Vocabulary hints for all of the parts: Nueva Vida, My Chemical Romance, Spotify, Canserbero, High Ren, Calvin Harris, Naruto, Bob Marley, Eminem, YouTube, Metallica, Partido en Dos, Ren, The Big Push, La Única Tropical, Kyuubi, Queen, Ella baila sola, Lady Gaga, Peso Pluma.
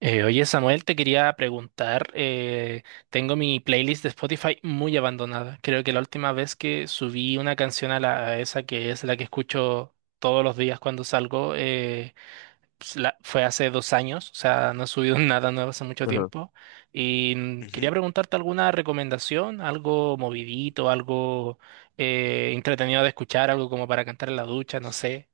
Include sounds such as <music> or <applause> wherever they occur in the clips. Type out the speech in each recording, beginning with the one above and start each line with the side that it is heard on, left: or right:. right: Oye, Samuel, te quería preguntar, tengo mi playlist de Spotify muy abandonada. Creo que la última vez que subí una canción a, la, a esa que es la que escucho todos los días cuando salgo, pues, fue hace 2 años, o sea, no he subido <laughs> nada nuevo hace mucho
left: Ajá.
right: tiempo. Y
left: Ujú.
right: quería preguntarte alguna recomendación, algo movidito, algo entretenido de escuchar, algo como para cantar en la ducha, no sé.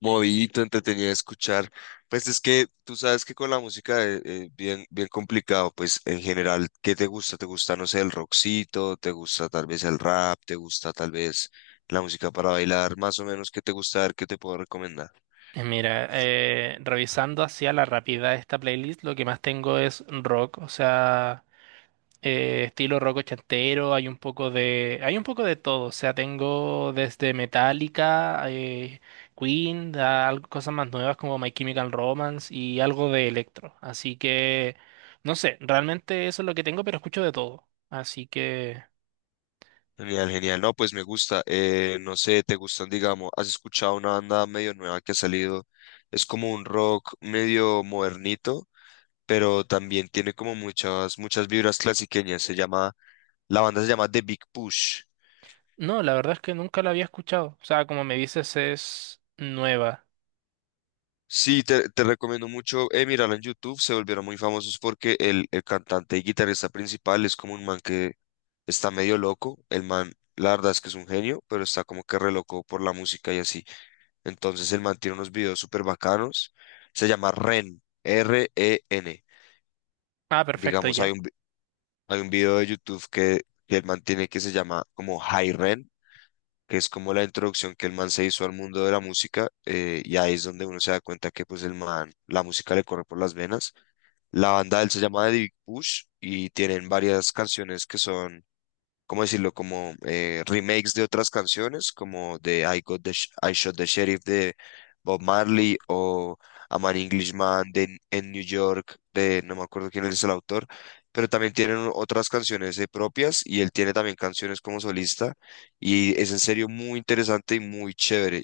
left: Movidito, entretenido de escuchar. Pues es que tú sabes que con la música es bien, bien complicado. Pues en general, ¿qué te gusta? ¿Te gusta, no sé, el rockcito? ¿Te gusta tal vez el rap? ¿Te gusta tal vez la música para bailar? Más o menos, ¿qué te gusta? A ver, ¿qué te puedo recomendar?
right: Mira, revisando hacia la rapidez esta playlist, lo que más tengo es rock, o sea, estilo rock ochentero, hay un poco de todo, o sea, tengo desde Metallica, Queen, a cosas más nuevas como My Chemical Romance y algo de electro, así que, no sé, realmente eso es lo que tengo, pero escucho de todo, así que,
left: Genial, genial. No, pues me gusta. No sé, ¿te gustan, digamos, has escuchado una banda medio nueva que ha salido? Es como un rock medio modernito, pero también tiene como muchas, muchas vibras clasiqueñas. Se llama... La banda se llama The Big Push.
right: no, la verdad es que nunca la había escuchado, o sea, como me dices, es nueva.
left: Sí, te recomiendo mucho, mirarla en YouTube. Se volvieron muy famosos porque el cantante y guitarrista principal es como un man que está medio loco. El man, la verdad es que es un genio, pero está como que re loco por la música y así. Entonces el man tiene unos videos súper bacanos. Se llama Ren, R-E-N.
right: Ah, perfecto,
left: Digamos,
right: ya.
left: hay un video de YouTube que el man tiene, que se llama como High Ren, que es como la introducción que el man se hizo al mundo de la música, y ahí es donde uno se da cuenta que pues el man, la música le corre por las venas. La banda de él se llama The Big Push y tienen varias canciones que son... ¿cómo decirlo? Como remakes de otras canciones, como de I Shot the Sheriff de Bob Marley, o A Man Englishman de en New York, de no me acuerdo quién es el autor, pero también tienen otras canciones, propias, y él tiene también canciones como solista, y es en serio muy interesante y muy chévere.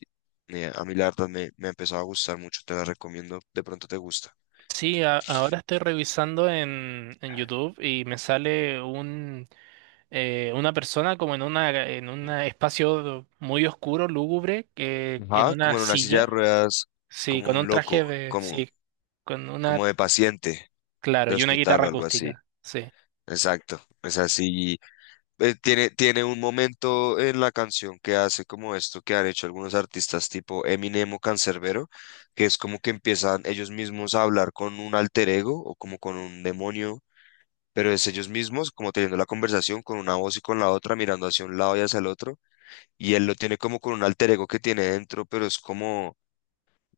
left: A mí la verdad me ha empezado a gustar mucho, te la recomiendo, de pronto te gusta.
right: Sí, ahora estoy revisando en YouTube y me sale un, una persona como en una en un espacio muy oscuro, lúgubre, que en
left: Ajá,
right: una
left: como en una silla de
right: silla,
left: ruedas,
right: sí,
left: como
right: con un
left: un
right: traje
left: loco,
right: de,
left: como,
right: sí, con una,
left: como de paciente.
right: claro,
left: De
right: y una
left: hospital
right: guitarra
left: o algo así.
right: acústica, sí,
left: Exacto. Es así. Tiene, tiene un momento en la canción que hace como esto que han hecho algunos artistas tipo Eminem o Canserbero, que es como que empiezan ellos mismos a hablar con un alter ego o como con un demonio, pero es ellos mismos como teniendo la conversación con una voz y con la otra, mirando hacia un lado y hacia el otro. Y él lo tiene como con un alter ego que tiene dentro, pero es como,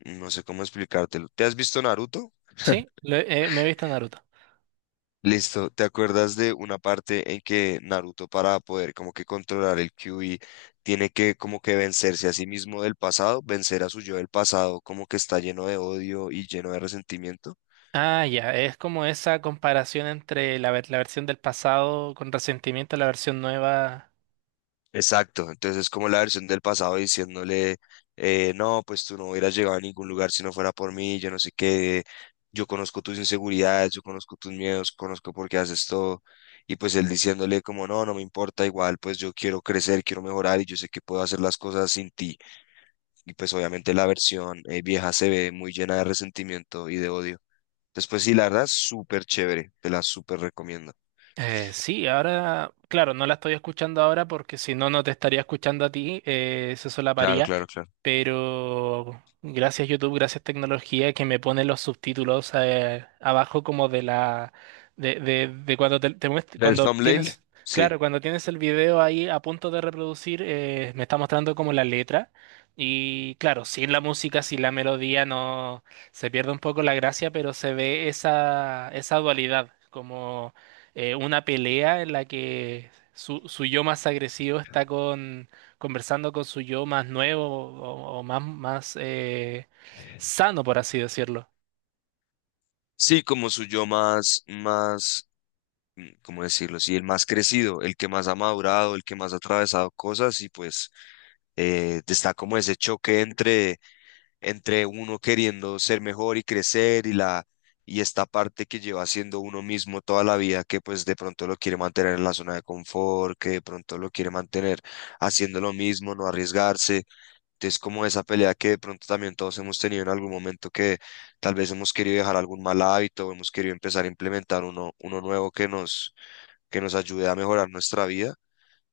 left: no sé cómo explicártelo. ¿Te has visto Naruto?
right: sí, me he visto Naruto.
left: Listo, ¿te acuerdas de una parte en que Naruto, para poder como que controlar el Kyuubi, tiene que como que vencerse a sí mismo del pasado, vencer a su yo del pasado, como que está lleno de odio y lleno de resentimiento?
right: Ah, ya, es como esa comparación entre la, la versión del pasado con resentimiento a la versión nueva.
left: Exacto, entonces es como la versión del pasado diciéndole, no, pues tú no hubieras llegado a ningún lugar si no fuera por mí, yo no sé qué, yo conozco tus inseguridades, yo conozco tus miedos, conozco por qué haces todo, y pues él diciéndole como, no, no me importa, igual, pues yo quiero crecer, quiero mejorar y yo sé que puedo hacer las cosas sin ti, y pues obviamente la versión vieja se ve muy llena de resentimiento y de odio. Entonces, pues sí, la verdad, súper chévere, te la súper recomiendo.
right: Sí, ahora, claro, no la estoy escuchando ahora porque si no, no te estaría escuchando a ti, se
left: Claro,
right: solaparía,
left: claro, claro.
right: pero gracias YouTube, gracias tecnología que me pone los subtítulos abajo como de la, de cuando te
left: ¿Del
right: cuando
left: Thumbnail?
right: tienes,
left: Sí.
right: claro, cuando tienes el video ahí a punto de reproducir, me está mostrando como la letra y claro, sin la música, sin la melodía, no, se pierde un poco la gracia, pero se ve esa dualidad, como una pelea en la que su yo más agresivo está con, conversando con su yo más nuevo o más, más sano, por así decirlo.
left: Sí, como su yo más, más, ¿cómo decirlo? Sí, el más crecido, el que más ha madurado, el que más ha atravesado cosas y pues está como ese choque entre, entre uno queriendo ser mejor y crecer y esta parte que lleva siendo uno mismo toda la vida, que pues de pronto lo quiere mantener en la zona de confort, que de pronto lo quiere mantener haciendo lo mismo, no arriesgarse. Es como esa pelea que de pronto también todos hemos tenido en algún momento, que tal vez hemos querido dejar algún mal hábito o hemos querido empezar a implementar uno nuevo que nos ayude a mejorar nuestra vida.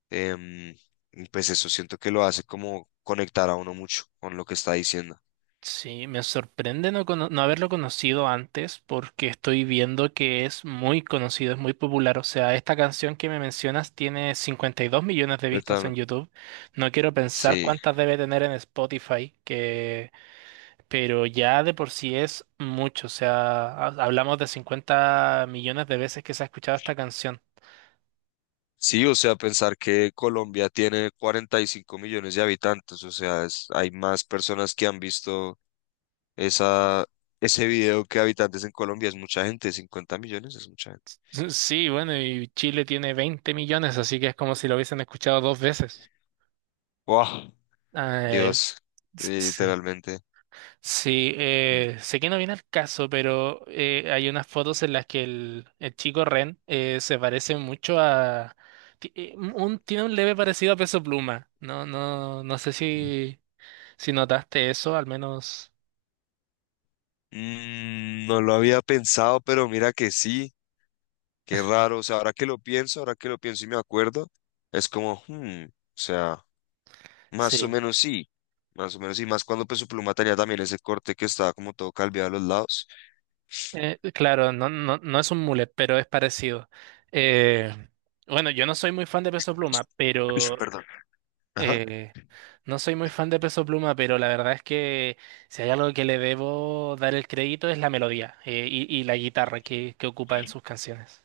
left: em, y pues eso siento que lo hace como conectar a uno mucho con lo que está diciendo.
right: Sí, me sorprende no, no haberlo conocido antes porque estoy viendo que es muy conocido, es muy popular. O sea, esta canción que me mencionas tiene 52 millones de vistas
left: Cuéntame.
right: en YouTube. No quiero pensar
left: Sí,
right: cuántas debe tener en Spotify, que pero ya de por sí es mucho, o sea, hablamos de 50 millones de veces que se ha escuchado esta canción.
left: sí, o sea, pensar que Colombia tiene 45 millones de habitantes, o sea, es- hay más personas que han visto esa, ese video que habitantes en Colombia, es mucha gente, 50 millones es mucha...
right: <laughs> Sí, bueno, y Chile tiene 20 millones, así que es como si lo hubiesen escuchado dos veces.
left: Wow,
right: Eh,
left: Dios,
right: sí,
left: literalmente.
right: sí, sé que no viene al caso, pero hay unas fotos en las que el chico Ren se parece mucho a... tiene un leve parecido a Peso Pluma. No, no, no sé si, si notaste eso, al menos...
left: No lo había pensado, pero mira que sí, qué raro. O sea, ahora que lo pienso, ahora que lo pienso y me acuerdo, es como, hmm, o sea, más o
right: Sí.
left: menos sí, más o menos sí, más cuando Peso Pluma tenía también ese corte que estaba como todo calviado a los lados.
right: Claro, no, no, no es un mullet, pero es parecido. Eh, bueno, yo no soy muy fan de Peso
left: <sniffs>
right: Pluma,
left: Uy,
right: pero
left: perdón.
right: eh, no soy muy fan de Peso Pluma, pero la verdad es que si hay algo que le debo dar el crédito es la melodía y la guitarra que ocupa en sus canciones.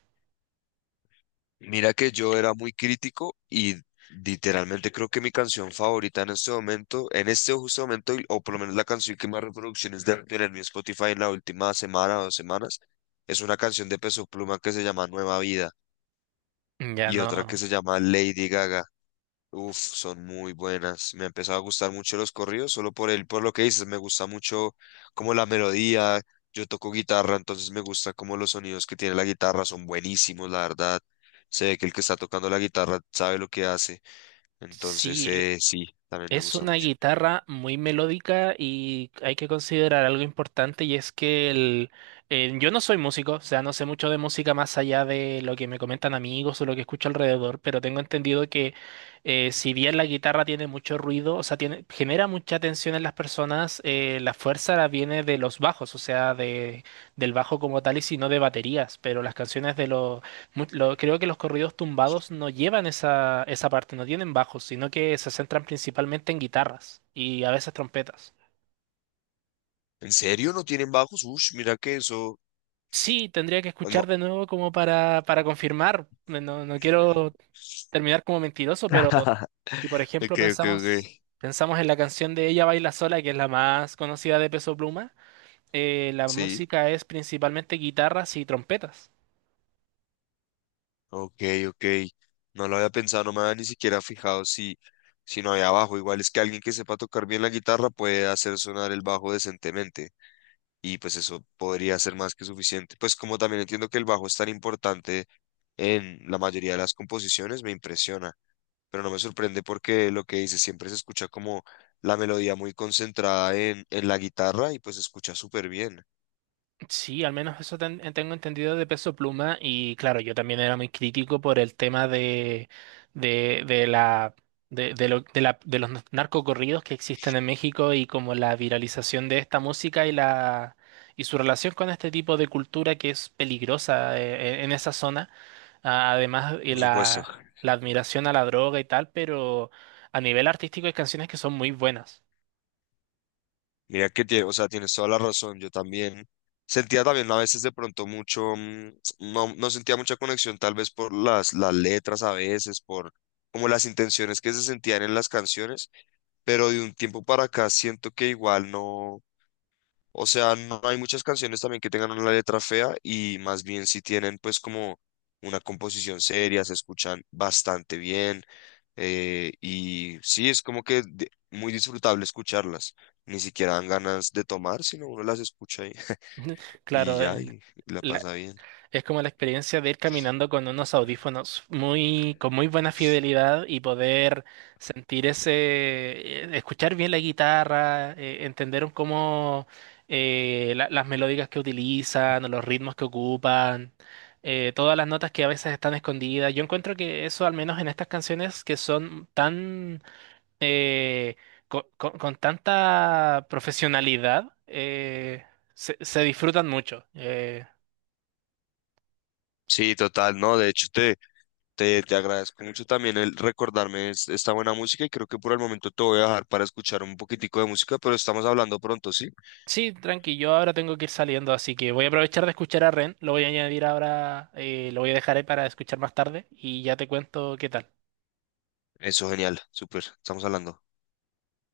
left: Mira que yo era muy crítico y literalmente creo que mi canción favorita en este momento, en este justo momento, o por lo menos la canción que más reproducciones debe tener mi Spotify en la última semana o dos semanas, es una canción de Peso Pluma que se llama Nueva Vida,
right: Ya
left: y otra
right: no.
left: que se llama Lady Gaga. Uf, son muy buenas. Me ha empezado a gustar mucho los corridos, solo por el, por lo que dices, me gusta mucho como la melodía. Yo toco guitarra, entonces me gusta como los sonidos que tiene la guitarra son buenísimos, la verdad. Se ve que el que está tocando la guitarra sabe lo que hace. Entonces,
right: Sí,
left: sí, también me
right: es
left: gusta
right: una
left: mucho.
right: guitarra muy melódica y hay que considerar algo importante y es que el, yo no soy músico, o sea, no sé mucho de música más allá de lo que me comentan amigos o lo que escucho alrededor, pero tengo entendido que si bien la guitarra tiene mucho ruido, o sea, tiene, genera mucha tensión en las personas, la fuerza la viene de los bajos, o sea, de, del bajo como tal y si no de baterías, pero las canciones de los creo que los corridos tumbados no llevan esa, esa parte, no tienen bajos, sino que se centran principalmente en guitarras y a veces trompetas.
left: ¿En serio no tienen bajos? Ush, mira que eso.
right: Sí, tendría que
left: No,
right: escuchar de nuevo como para confirmar. No, no quiero terminar como mentiroso, pero
left: <laughs>
right: si por
left: <laughs>
right: ejemplo
left: ok, ok, ok.
right: pensamos en la canción de Ella baila sola, que es la más conocida de Peso Pluma, la
left: Sí.
right: música es principalmente guitarras y trompetas.
left: Ok, ok. No lo había pensado, no me había ni siquiera fijado si, si no había bajo. Igual es que alguien que sepa tocar bien la guitarra puede hacer sonar el bajo decentemente. Y pues eso podría ser más que suficiente. Pues como también entiendo que el bajo es tan importante en la mayoría de las composiciones, me impresiona. Pero no me sorprende porque lo que dice siempre se escucha como la melodía muy concentrada en la guitarra y pues se escucha súper bien,
right: Sí, al menos eso tengo entendido de Peso Pluma y claro, yo también era muy crítico por el tema de, de, de la, de de los narcocorridos que existen en México y como la viralización de esta música y la y su relación con este tipo de cultura que es peligrosa en esa zona. Ah, además, y
left: por supuesto.
right: la admiración a la droga y tal, pero a nivel artístico hay canciones que son muy buenas.
left: Mira que tiene, o sea, tienes toda la razón. Yo también sentía también a veces de pronto mucho, no, no sentía mucha conexión tal vez por las letras a veces, por como las intenciones que se sentían en las canciones, pero de un tiempo para acá siento que igual no, o sea, no hay muchas canciones también que tengan una letra fea y más bien si tienen, pues, como una composición seria, se escuchan bastante bien, y sí, es como que muy disfrutable escucharlas. Ni siquiera dan ganas de tomar, sino uno las escucha y,
right: <laughs>
left: <laughs> y
right: Claro,
left: ya, y la pasa bien.
right: es como la experiencia de ir caminando con unos audífonos muy, con muy buena fidelidad y poder sentir ese, escuchar bien la guitarra, entender un cómo las melódicas que utilizan, o los ritmos que ocupan, todas las notas que a veces están escondidas. Yo encuentro que eso, al menos en estas canciones que son tan, eh, con tanta profesionalidad, se, se disfrutan mucho.
left: Sí, total, no, de hecho te agradezco mucho también el recordarme esta buena música, y creo que por el momento te voy a dejar para escuchar un poquitico de música, pero estamos hablando pronto, ¿sí?
right: Sí, tranqui, yo ahora tengo que ir saliendo, así que voy a aprovechar de escuchar a Ren, lo voy a añadir ahora, lo voy a dejar ahí para escuchar más tarde y ya te cuento qué tal.
left: Eso, genial, súper, estamos hablando.